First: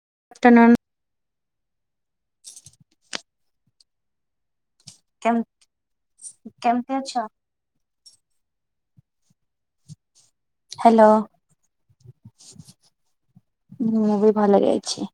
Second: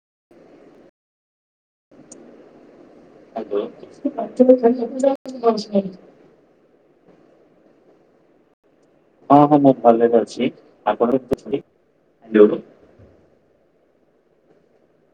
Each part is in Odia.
[inaudible] [inaudible] ଆଛା। ହଁ ହଁ ମୁଁ ଭଲ ରେ କଛି ହ୍ୟାଲୋ ଆପଣ [inaudible] ଯୋଉଁ ମୁଁ ବି ଭଲ ରେ ଅଛି।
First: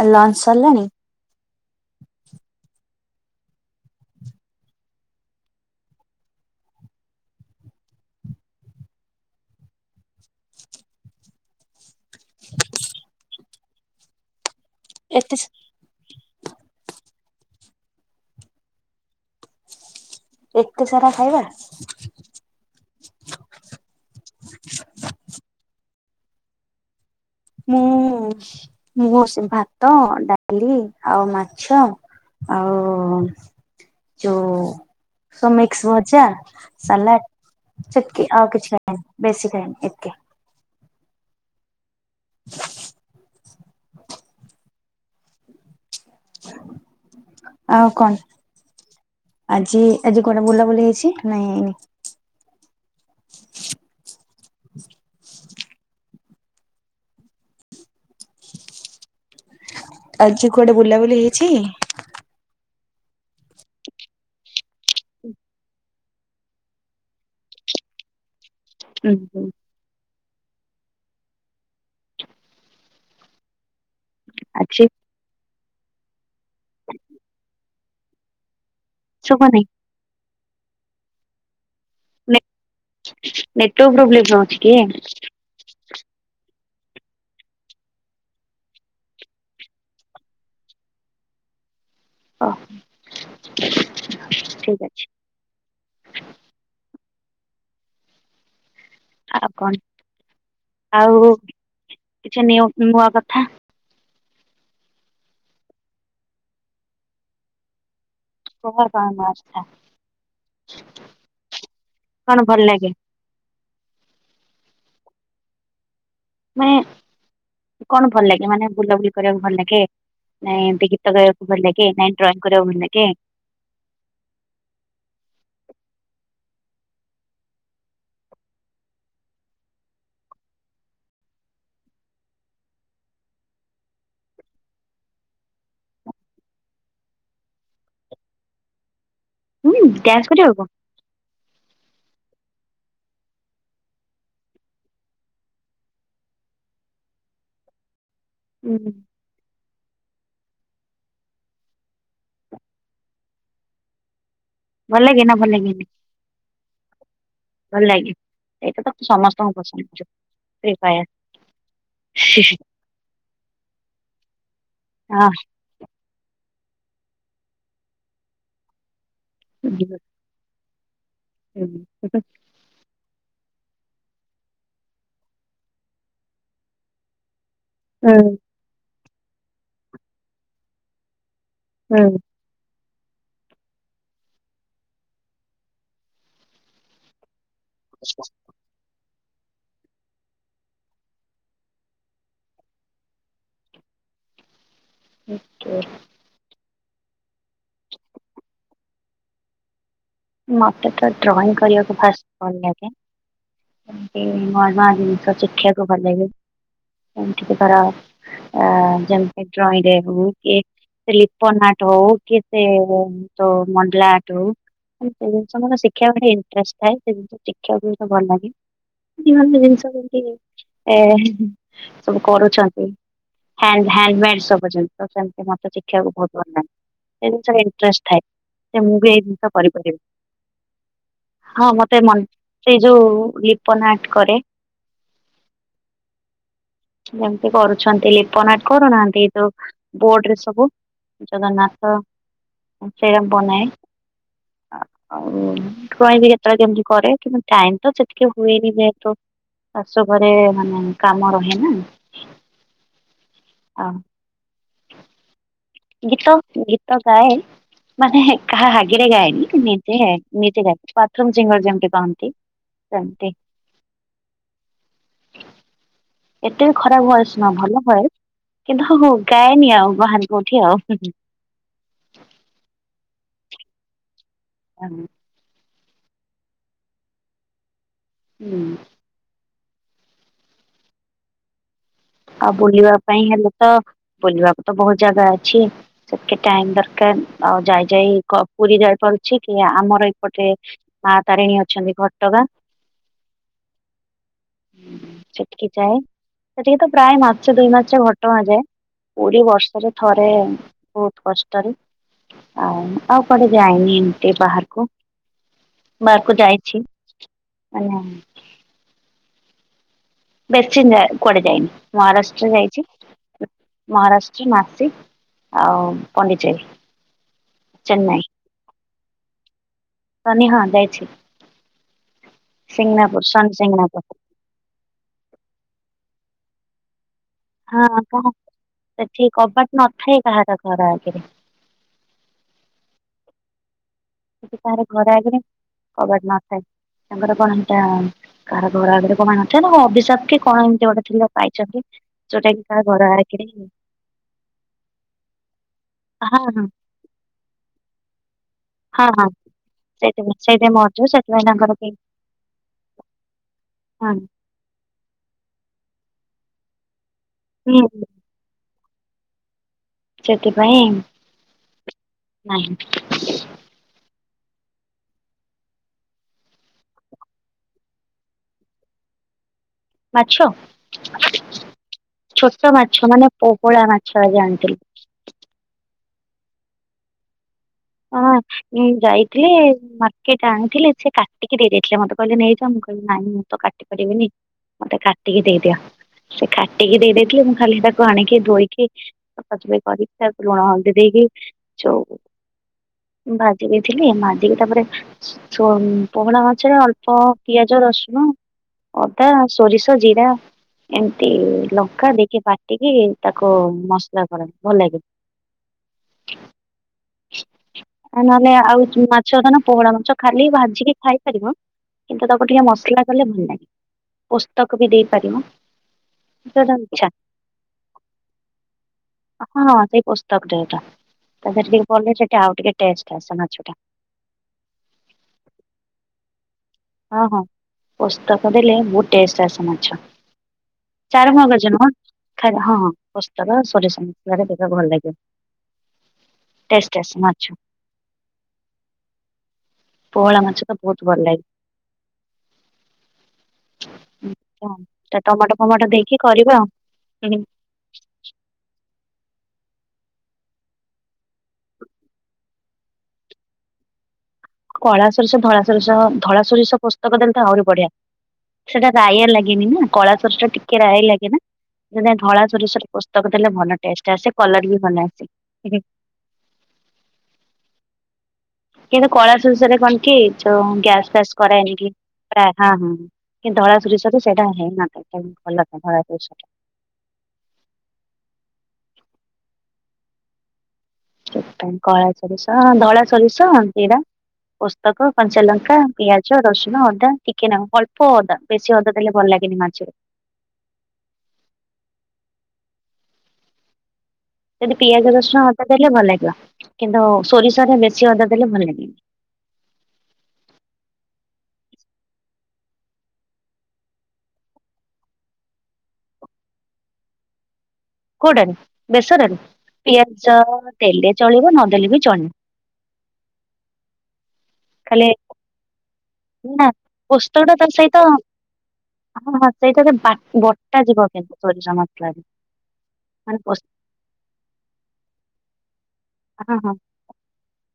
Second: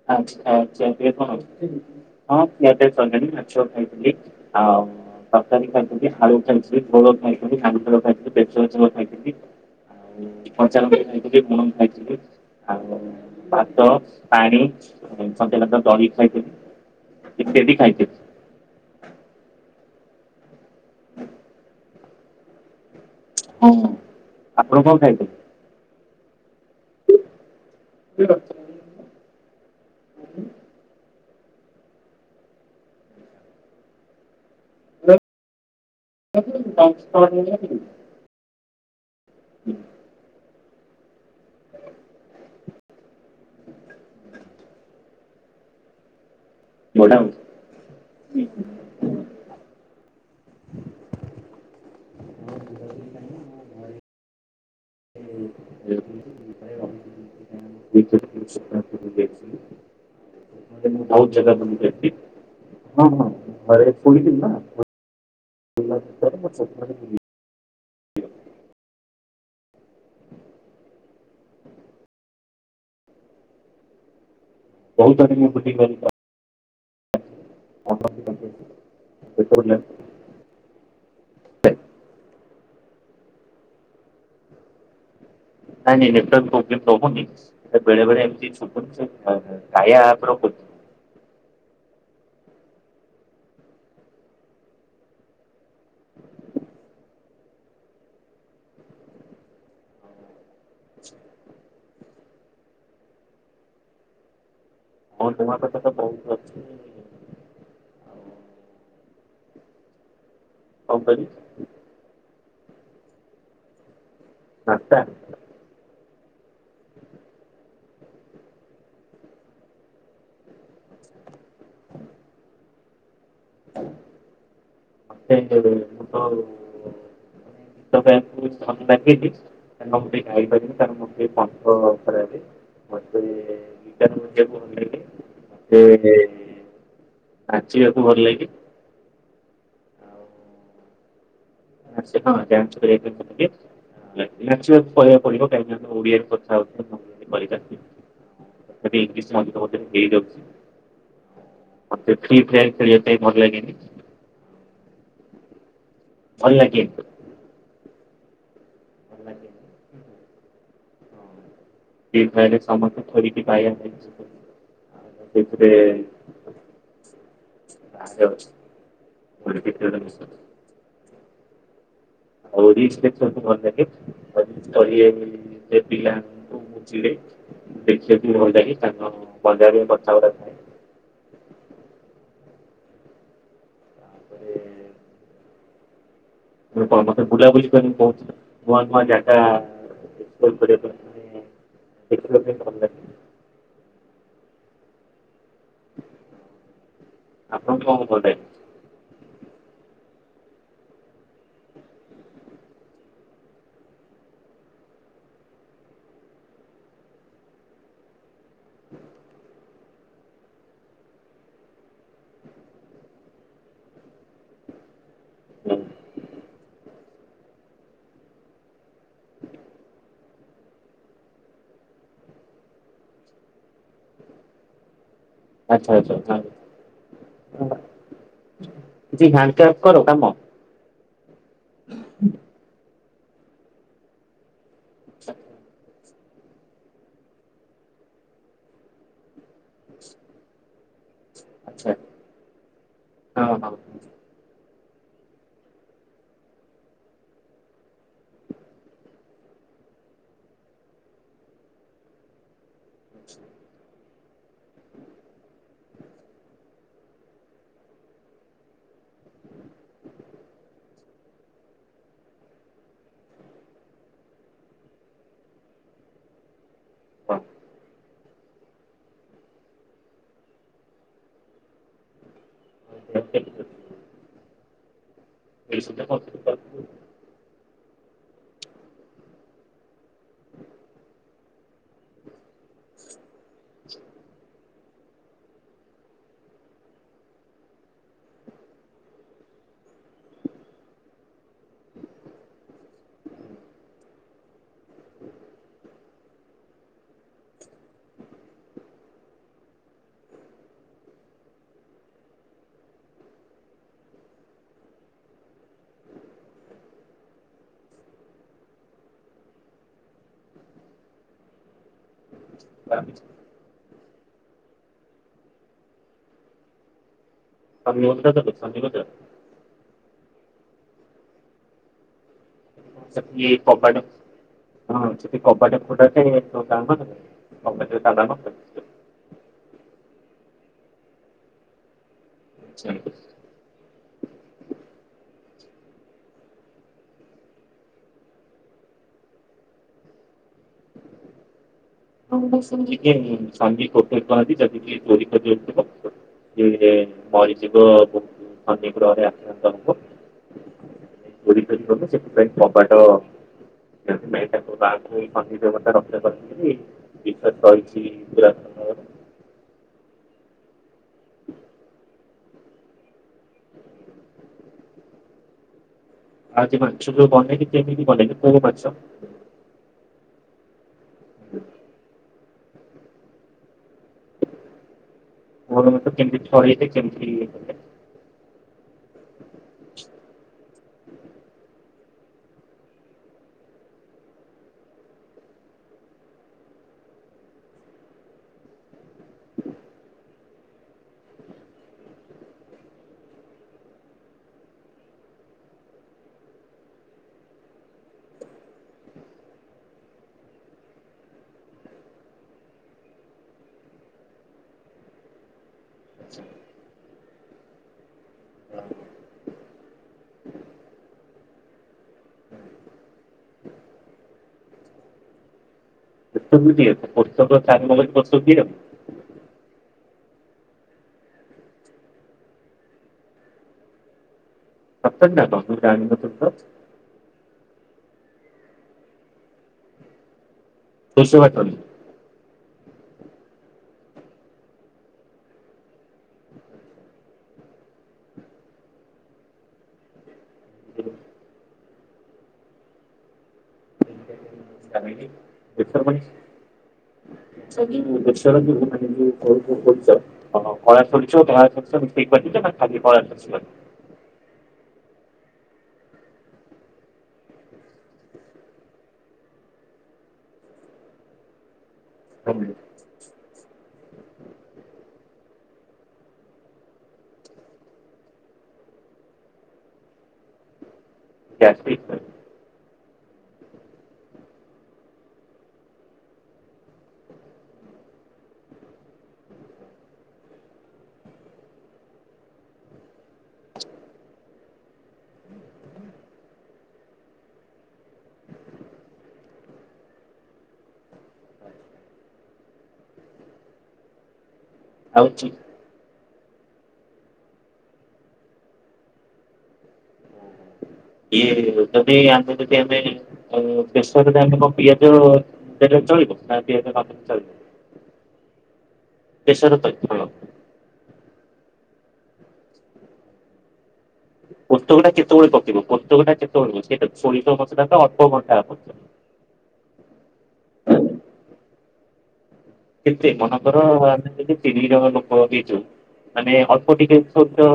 ଆଉ ଲଞ୍ଚ ଆଛା ସରିଲାଣି? ଖିଆପିଆ କଣ ହଁ ଖିଆପିଆ ମାଛ ଖାଇଥିଲି ଆଉ ତରକାରୀ ଖାଇଛନ୍ତି ଆଳୁ ଖାଇଛନ୍ତି ଘୋଳ ଖାଇଛନ୍ତିାଙ୍ଗେଳ ଖାଇଛନ୍ତି ବେସେ ଖାଇଛନ୍ତି। ଆଉ କଞ୍ଚାଲ କରି ଖାଇଥିଲି ଗୁଣ ଖାଇଥିଲି ଆଉ ଭାତ ପାଣି ଏତେ ସମ ନର ଦାର ଖାଇଥିଲ କେ ବି ଖାଇଥିଲେ। ଏତେ ସାରା ଖାଇବା। ହ ଆପଣ କଣ ଖାଇଥିଲେ? ମୁଁ ମୁଁ ଭାତ ଡାଲି ଆଉ ମାଛ ଛ ଆଉ ଯୋଉ ସ ମିକ୍ସ ଭଜା ସାଲାଡ ଚଟକି ଆଉ କିଛିଖାଇନି। ବେସିିକାଇ ଏକେ [inaudible] ଗଡ ଆଉ କଣ ଆଜି ଆଜି କୁଆଡେ ବୁଲାବୁଲି ହେଇଛି ନାଇଁ ହେଇନି। [unintelligible] [unintelligible] ବହୁତ ଆଜି କୁଆଡେ ବୁଲାବୁଲି ଜାଗା ହେଇଛି? ବୁଲିକି ଆସିଲି ହଁ ହଁରେୋଇଥିଲ ନା ଆଜ୍ଞା। ଆଜି ବହୁତ ଆ ମୁ ବୁଟି ଶୁଭୁନି [unintelligible] ନେଟୱ ପ୍ରବ୍ଲେମ୍ଛିିକ। ନାଇ ନାଇ ନଟ ପ୍ରୋଗମ୍ ନନ ବେଳେବେେଳେ ଏମତି ଚୁ କ ଆପର ହଁ। ଓୋ ଠିକ ଅଛି। [inaudible] ଆଉ କଣ ଆଉ କିଛି ନୂଆ କଥା ହଁ ତୁମ କଥା ତ ବହୁତ ଅଛି। ଆଉ କର କଣ ମାର୍ଚଥା ହଉ କ କଣ ଭଲ ଲାଗେ? ଆଛ ମାନେ କଣ ଭଲ ଲାଗେ ମାନେ ବୁଲାବୁଲି କରିବାକୁ ଭଲ ଲାଗେ ନାଇଁ ଏମିତି ଗୀତ ଗାଇବାକୁ ଭଲ ଲାଗେ କି ନାଇଁ ଡ୍ରଇଂ କରିବାକୁ ଭଲ ଲାଗେ କେ ଆପଙ୍କ ମୂଟ ାଇ ଲି [unintelligible] ମେ ବିକଣ୍ଡେ [unintelligible] ଆଚିବାକୁ ଭଲ ଲ କିି [unintelligible] ହୁଁ ଗ୍ୟାସ କରି ହବ। [unintelligible] ପରିବାକୁ ପଡିବ କାହିଁକି ଓଡ଼ିଆ [unintelligible] [unintelligible] ମଝିରେ ହୁଁ ହେଇଯାଉଚି। ଆତେ ଫ୍ରି ଫାୟାର ଖେଳିବା ପାଇଁ ଭଲ ଲାଗେନି। ଭଲ ଲାଗେ ନା ଭଲ ଲାଗେ ନି? ଭଲ ଲାଗେ। ଭଲ ଲାଗେ ଏଇଟା ତ ସମସ୍ତଙ୍କୁ ପସନ୍ଦ ଫ୍ରୀ ଫାୟାର। ଭାଇଲେ ସମ ଥ କି ବାାଇ ହେ [unintelligible] ଆ ହଁ ସେଥିରେ ମ କେତେ ହୁଁ। [unintelligible] ତଳି ସେ [unintelligible] ପିଲା ମୁ ଦେଖିବାକୁ ଭଲଲାଗେ ତାର ପଞ୍ଜାବା ପଚାର ହଁ ତାପରେ କଣ ମତେ ବୁଲାବୁଲି କରିମୀ କହୁଚି କୁଆ ନୁଆ ଜାଗା [unintelligible] ଭଲ ଲାଗିବ ଆଚଛା ଆପଣ କଣ କଲେ ମତେ ତ ଡ୍ରଇଂ କରିବାକୁ ଫାର୍ଷ୍ଟ ଭଲ ଲାଗେ ଏମୀତି ନୂଆ ନୂଆ ଜିନିଷ ଶିଖିବାକୁ ଭଲ ଲାଗ ଏମତି ତାର ଆ ଜେମିତି ଡ୍ରଇଂ ରୁ ହୋଉ କି ସେ ଲିପନ ଆଟ ହଉ କି ସେ ତ ମଣ୍ଡଲା ଆଟ ହଉ ସେ ଜିନଷ ମାନେ ଶିଖୀବାକୁ ଇଣ୍ଟଷ୍ଟ ଥାଏ ସେ ଜିନଷ ଶଖିବାକୁତ ଭଲ ଲାଗେ ଭ ଜିନିଷତି ଏ ସବୁ କରୁଛନ୍ତି ହ୍ୟା ହ୍ୟାଣ୍ଡମେଡ଼୍ ସବୁ କରୁଛନ୍ତି ଛନ୍ତି ସେ ମତେ ଆଚ୍ଛା ଶିଖିବାକୁ ବହୁତ ଆଚ୍ଛା ଭଲ ଲାଗେ ସେ ଜିନିଷ ଇଣ୍ଟଷ୍ଟ ଥାଏ ସେ ମୁଁ ବି ଏଇ କିଛି ଜିନିଷ କରିବି ହ୍ୟାଣ୍ଡକ୍ରାଫ୍ଟ କର କାମ ହଁ ମତେ ମନ ସେଇ ଯୋଉ ଲିପ ନାଟ କରେ [inaudible] ଯେମିତି କରୁଛନ୍ତି ଲିପନାଟ କରୁନାହାନ୍ତି ତୋ ବୋର୍ଡ ରେ ସବୁ ଜଗନ୍ନାଥ ଆଚ୍ଛା ସେଇରା ହଁ ବନାଏ ହଁ। ଆଉ ଡ୍ରଇ କେତେବେଳେ କେମତି କରେ କିନ୍ତୁ ଟାଇମ ତ ସେତିକି ହୁଏନି ଯେହେତୁ ଆସ ଘରେ ମାନେ କାମ ରହେ ନା ହଁ ଗୀତ ଗୀତ ଗାଏ ମାନେ ହେ କାହା ହାଗେରେ ଗାଏନି ନିଜେ ଗାଏ ନିଜେ ବା ବାଥରୁମ୍ ସିଙ୍ଗର ଯେମିତି କହନ୍ତି । ସେମୀନ୍ତି [inaudible] ଏତେ ଖରାପ ଭୟସ ନ ଭଲ ଭଏସ କିନ୍ତୁ ହୋ ହୋ ଗାଏନି ଆଉ ବାହାରେ କଉଠି ଆଉ ହୁ ହୁ ହ୍ [unintelligible] [unintelligible] ହୁଁ ଆଉ ବୁଲିବା ପାଇଁ ହେଲେ ତ ବୁଲିବାକୁ ତ ବହୁତ ଜାଗା ଅଛି ସେତେ ଟାଇମ ଦରକାର ଆଉ ଯାଇ ଯାଇ କ ପୁରୀ ଯାଇପାରୁଛି କି ଆମର ଏଇପଟେ ମା ତାରିଣୀ ଅଛନ୍ତି ଘ ଟଗାଁ [inaudible] ସେଟିକି ଯାଏଁ ସେ ଟିକି ତ ପ୍ରାୟ ମାସେ ଦୁଇ ମାସେ ଘଟଗାଁ ଯାଏ ପୁରୀ ବର୍ଷରେ ଥରେ ବହୁତ କଷ୍ଟରେ ଆ ଆଉ କୁଆଡେ ଯାଏନି ଏମିତି ବାହାରକୁ ବାହାରକୁ ଯାଇଛି ମାନେ ବେଶି ନୁଏ କୁଆଡେ ଯାଇନି ମହାରାଷ୍ଟ୍ର ଯାଇଛି ମହାରାଷ୍ଟ୍ର ମାସେ ଆଉ ପଣ୍ଡିଚେର ଶନି ଓଷା ତା ପରେ ଶନି ଗଜା ଶନି ହଁ ଯାଇଛି ସିଂନାପୁର ସେଠି ସନି କବାଡି ସିଂନାପୁର ହଁ ସେଠି କବାଡି ଫଡଟ ତା ହଁ କ ସେଠି କବାଟ ନଥାଏ କାହା ଘର ଆଗରେ ଆଛା ତାରେ ଘର ଆଗରେ କବାଟ ନଥାଏ। ତାଙ୍କର କଣ ହେଟା କାହାର ଘର ଆଗରେ [inaudible] ଅଭିଶାପ କି କଣ ଏମିତି ଗୋଟେ ପାଇଛନ୍ତି। [inaudible] [inaudible] ଯୋଉଟା କି କାହା ଘର ଆଗରେ ହଁ ହଁ ମରିଯିବି ଅନନ୍ୟ ହଁ ଗ୍ରହରେ ହଁ ସେଇଥିପାଇଁ ସେଇଥିପାଇଁ ମରିଯିବ ସେଥିପାଇଁ ଆକ୍ରାନ୍ତକୁପରି ତାଙ୍କର କେହି କଲେ ସେଥିପାଇଁ କବାଟ ହଁ ସେଥିପାଇଁ ତାଙ୍କ ଗାଁ କୁ [inaudible] [inaudible] ବିଶସ ହୁଁ ରହିଛି [inaudible] ସେଥିପାଇଁ [unintelligible] ନାହିଁ। ଆଜି ମାଛ କୁ ବନେଇକି କେମିତି ବନେଇଲେ କୋଉଁ ମାଛ? ମାଛ [unintelligible] ଛୋଟ ମାଛ ମାନେ ପୋପଳା ମାଛ ଆଜି ଆଣିଥିଲେ। କେମିତି [inaudible] ହଁ ଯାଇଥିଲେ ମାର୍କେଟ ଆଣିଥିଲେ। ସେ କାଟିକି ଦେଇେଇଥିଲେ ମୋତେ କହିଲେ ନେଇଯା ମୁଁ କହିଲି ନାଇଁ ମୁଁ ତ କାଟି ପାରିବିନି। ମତେ କାଟିିକି ଦେଇଦିଆ। ସେ କାଟିକି ଦେଇେଇଥିଲେ ମୁଁ ଖାଲି ତାକୁ ଆଣିକି ଧୋଇକି ସଫାସଫେଇ କରିକି ତାକୁ ଲୁଣ ହଳଦୀ ଦେଇକି କି ଯୋଉଁ [unintelligible] ଭାଜି ଦେଇଥିଲି ଭାଜିକି ତାପରେ ପହଳା ମାଛରେ ଅଳ୍ପ ପିଆଜ ରସୁଣ [unintelligible] ଅଦା ସୋରିଷ ଜିରା ଏମତି ଲଙ୍କା ଦେଇକି ବାଟିକି ତାକୁ ମସଲା କରେ ଭଲ ଲାଗେ। ଆଛା। ନହେଲେ ଆଉ ମାଛ ତ ନା ପୋହଳା ମାଛ ଖାଲି ଭାଜିକି ଖାଇପାରିବ। କିନ୍ତୁ ତାକୁ ଟିକେ ମସଲା କଲେ ଭଲ ଲାଗେ ପୋସ୍ତକ ବି ଦେଇପାରିବ। [inaudible] ତମର ଚାରୁମଗଜ [inaudible] ଦିଅ? ହଁ ହଁ [inaudible] ତା ଦେହରେ ପଡିଲେ ସେ ଆଉ ଟିକେ ଟେଷ୍ଟ ଆସେ ମାଛ ଟା। ସତେନା କଣ ମୁଁ ଜାଣିନଥିଲି ତ। ହଁ ହଁ ପୋସ୍ତକ ଦେଲେ ବହୁତ ଟେଷ୍ଟ ଆସେ ମାଛ। ଦୋଷ ଚାରୁମଗଜ ବାଟନି। ନୁହଁ ଖାଲି ହଁ ହଁ। ପୋସ୍ତକ ସୋରିଷ ମସଲା ରେ ଦେଲେ ଭଲ ଲାଗେ। ଟେଷ୍ଟ ଆସେ ମାଛ। ପୋହଳା ମାଛ ଟା ବୋଉତୁ ଭଲ ଲାଗେ। [unintelligible] ଟମାଟୋ ଫମାଟୋ ଦେଶର ମାନେ ଦେଇକି କରିବେ ଆଉ। [inaudible] [inaudible] [unintelligible] କଳା ସୋରିଷ ଧଳା ସରିଷ ଧଳା ସୋରିଷ ପୁସ୍ତକ ଦେଲେ ତ ଆହୁରି ବଢିଆ। ସେଟା ରାୟା ଲାଗେନି ନା କଳା ସୋରିଷ ଟା ଟିକେ ରାୟ ଲାଗେ ନାଁ। ଧଳା ବାଟିଛ? ସୋରିଷ ପୁସ୍ତକ ଦେଲେ ଭଲ ଟେଷ୍ଟ ଆସେ କଲର ବି ଭଲ ଆସେ। [unintelligible] କିନ୍ତୁ କଳା ସୋରିଷ କଣ କି ଗ୍ୟାସ ଫ୍ୟାସ କରାଏନି ଗ୍ୟାଷ୍ଟ୍ରିକ୍ ପାଇଁ ପ୍ରାୟ ହଁ ହଁ। କିନ୍ତୁ ଧଳା ସୋରିଷ ତ ସେଇଟା ହେଇନା ଭଲ ଧଳା ସୋରିଷ ଟା। କଳା ସୋରିଷ ଧଳା ସୋରିଷ ଏଟା। ପୋସ୍ତକ କଞ୍ଚାଲଙ୍କା ପିଆଜ ରସୁଣ ଅଦା ଚିକେନ ଅଳ୍ପ ଅଦା ବେଶୀ ଅଦା ଦେଲେ ଭଲ ଲାଗି ନିରିମାଞ୍ଚରେ। [inaudible] ଯଦି ପିଆଜ ଆଉ ରସୁଣ ଚି ଅଦା ଦେଲେ ଭଲ ଲା କିନ୍ତୁ ସୋରିଷରେ ବେଶୀ ଅଦା ଦେଲେ ଭଲ ଲାଗେନି। ଇଏ ଯଦି ଆମେ ଯଦି ଆମେ ଯଦି ଆମେ ପ୍ସୁରେ ପିଆଜ ଦେଲେ ଚଳିବ [unintelligible] କୋଉଟରେ ବେସରରେ ବେସର ତ ହଁ ପିଆଜ ଦେଲେ ଚଳିବ ନ ଦେଲେ ବି ଚଳିବ। ପୁସ୍ତକ ଖାଲି ଟା କେତେବେଳେ ପକେଇବ? ଚେ କର ନା ସେଇଟା ଶରୀ ପୋସ୍ତକଟା ଅବସ୍ଥା ଟା ଅଳ୍ପ ସେଇଟା ବି ବା-ବଟା ଜୀବ କିନ୍ତୁ ସୋରିଷ ମସଲାରେ । କେତେ ମନେକର ଆମେ ତିନି ଜଣ ଲୋକ ଦେଇଛୁ। ମାନେ ଅଳ୍ପ ଟିକେ ସୋରିଷ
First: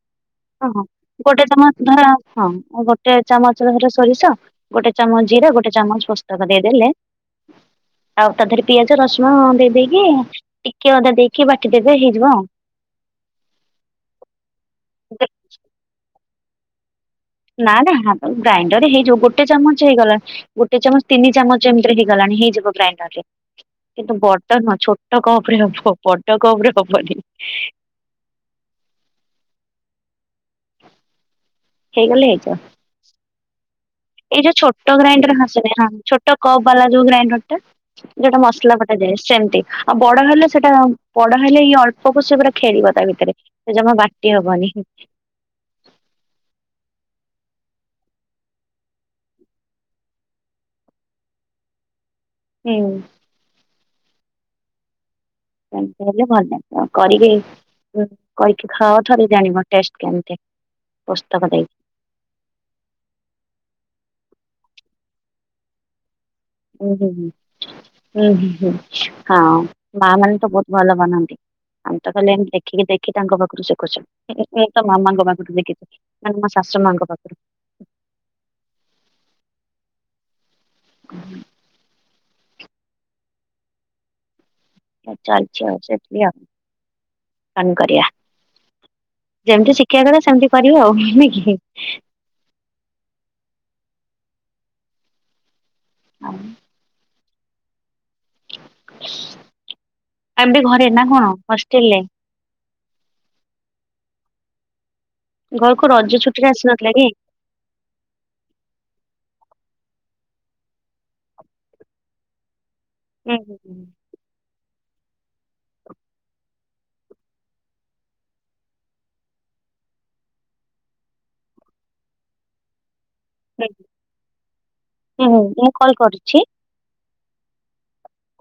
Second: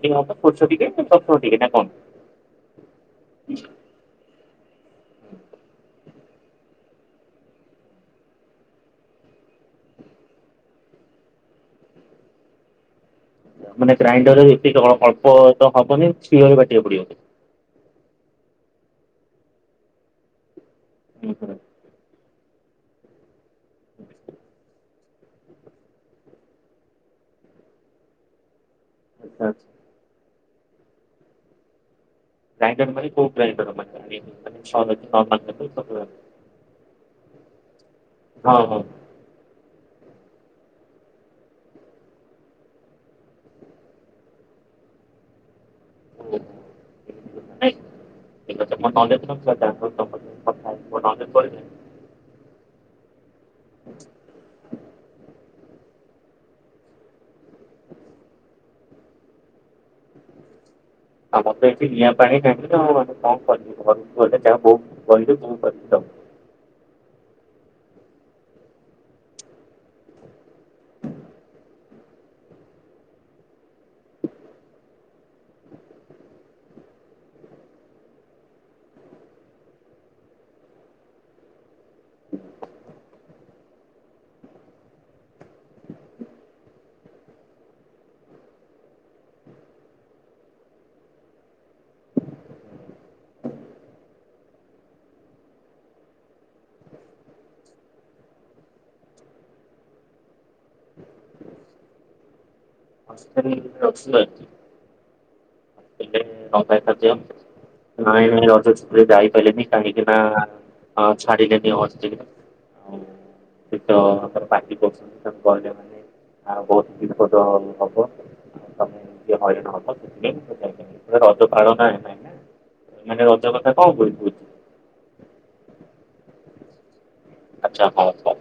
ଟିକେ ହବ ସୋରିଷ ଓ ହୋ ଟିକେ ରସୁଣ ଗୋଟେ ଟିକେ ନା ଚାମଚ କଣ? ଧର ହଁ ଗୋଟେ ଚାମଚ ଧର ସୋରିଷ ଗୋଟେ ଚାମଚ ଜିରା ଗୋଟେ ଚାମଚ ପୋସ୍ତକ ଦେଇଦେଲେ ଆଉ ତା ଦେହରେ ପିଆଜ ରସୁଣ ଦେଇଦେଇକି ଟିକେ ଅଦା ଦେଇକି ବାଟିଦେବେ ହେଇଯିବ ଆଉ। ମାନେ ଗ୍ରାଇଣ୍ଡରରେ ଏତିକି ଅଳ୍ପ ତ ହବନି ଶିଳରେ ବାଟିବାକୁ ପଡିବ। ନା ନା ଗ୍ରାଇଣ୍ଡର ହେଇଯିବ ଗୋଟେ ଚାମଚ ହେଇଗଲା ଗୋଟେ ଚାମଚ ତିନି ଚାମଚ ଏମିତିରେ ହେଇଗଲାଣି ହେଇଯିବ ଗ୍ରାଇଣ୍ଡ ରେ କିନ୍ତୁ ବଟର ନ ଛୋଟ କପରେ ହବ ବଡ଼ କପରେ ହବନି। ଆଛା ଆଛା। ହେଇଗଲେ ହେଇଯିବ। ଗ୍ରାଇଣ୍ଡର [unintelligible] ଏଇ ଯୋଉ ଛୋଟ ଗ୍ରାଇଣ୍ଡର ହାସରେ ଛୋଟ କପ୍ ବାଲା ଯୋଉ ଗ୍ରାଇଣ୍ଡର ଟା ଯୋଉଟା ହଁ ମସଲା ହଁ। ବଟା ଦ ଏ ସେମିତି ଆଉ ବଡ ହେଲେ ସେଟା ବଡ ହେଲେ ଇ ଅଳ୍ପ ପ ସେ ପୁରା ଖେଳିବ ତା ଭିତରେ ସେ ଜମା ବାଟି ହବନି। [unintelligible] [unintelligible] ହୁଁ। [inaudible] ସେମତି ହେଲେ ଭଲିବ କରିବି କରିବି ଖାଅ ଥରେ ଜଣିବ ଟେଷ୍ଟ୍ କେମିତି। ପୁସ୍ତକ ଆମର ତ ଦେଇକି ଏଠି ନିଆଁ ପାଣି ଟେପେଚ କଣ କରିବି ଘରୁକୁ ଗଲେ ଯାହା ବୋଉ କହିଦେ ବୋଉ କରିବି ଦବ। ଉଁ ହୁଁ। ହୁଁ ହୁଁ ହଁ ମା ମାନେ ତ ବହୁତ ଭଲ ବନାନ୍ତି। ଆମେ ତ କହିଲେ ଏମ ଦେଖିକି ଦେଖି ତାଙ୍କ ପାଖରୁ ଶିଖୁଛୁ ତ ମାମାଙ୍କ ପାଖରୁ ଶଖିଛିି ମାନେ ଶା ମାଙ୍କ ପାଖରୁ। [inaudible] [unintelligible] ଚାଲିଛି ଆ ସେଠି ଅନ୍ କରିବା। ଯେମିତି ଶିକ୍ଷା କଥା ସେମିତି କରିବ ଆଉ ନୁହଁକି। [unintelligible] ଆମବେ ଘରେ ନା କଣ ହଷ୍ଟେଲରେ ହଷ୍ଟେଲ ରେ ଅଛି ଆଉ। ଘରକୁ ରଜ ଛୁଟିରେ ଆସିନଥିଲା କି? ନାଇଁ ନାଇଁ ରଜ ଚୁଟି ରେ ଯାଇ ପାରିଲିନି। କାହିଁକିନା ଛାଡିକେ ନି ବସିଛିିକନା ଆଉ ହୁଁ ହୁଁ ଶୀତ ପାଟି କଛନ୍ତି ସବୁ କହିଲେ ମାନେ ଆ ବହୁତ ବିପଦ ହବ। ତମେ ହଇରାଣ ହବ ସେଥି ପାଇଁ ରଜ ପାଳନା ଏ ପାଇଁାଇ ନା ମାନେ ରଜ କଥା କଣ କୁ କହୁଛି। ହୁଁ ହୁଁ ମୁଁ କଲ୍ କରୁଛି। ଆଚ୍ଛା ହଁ ହ।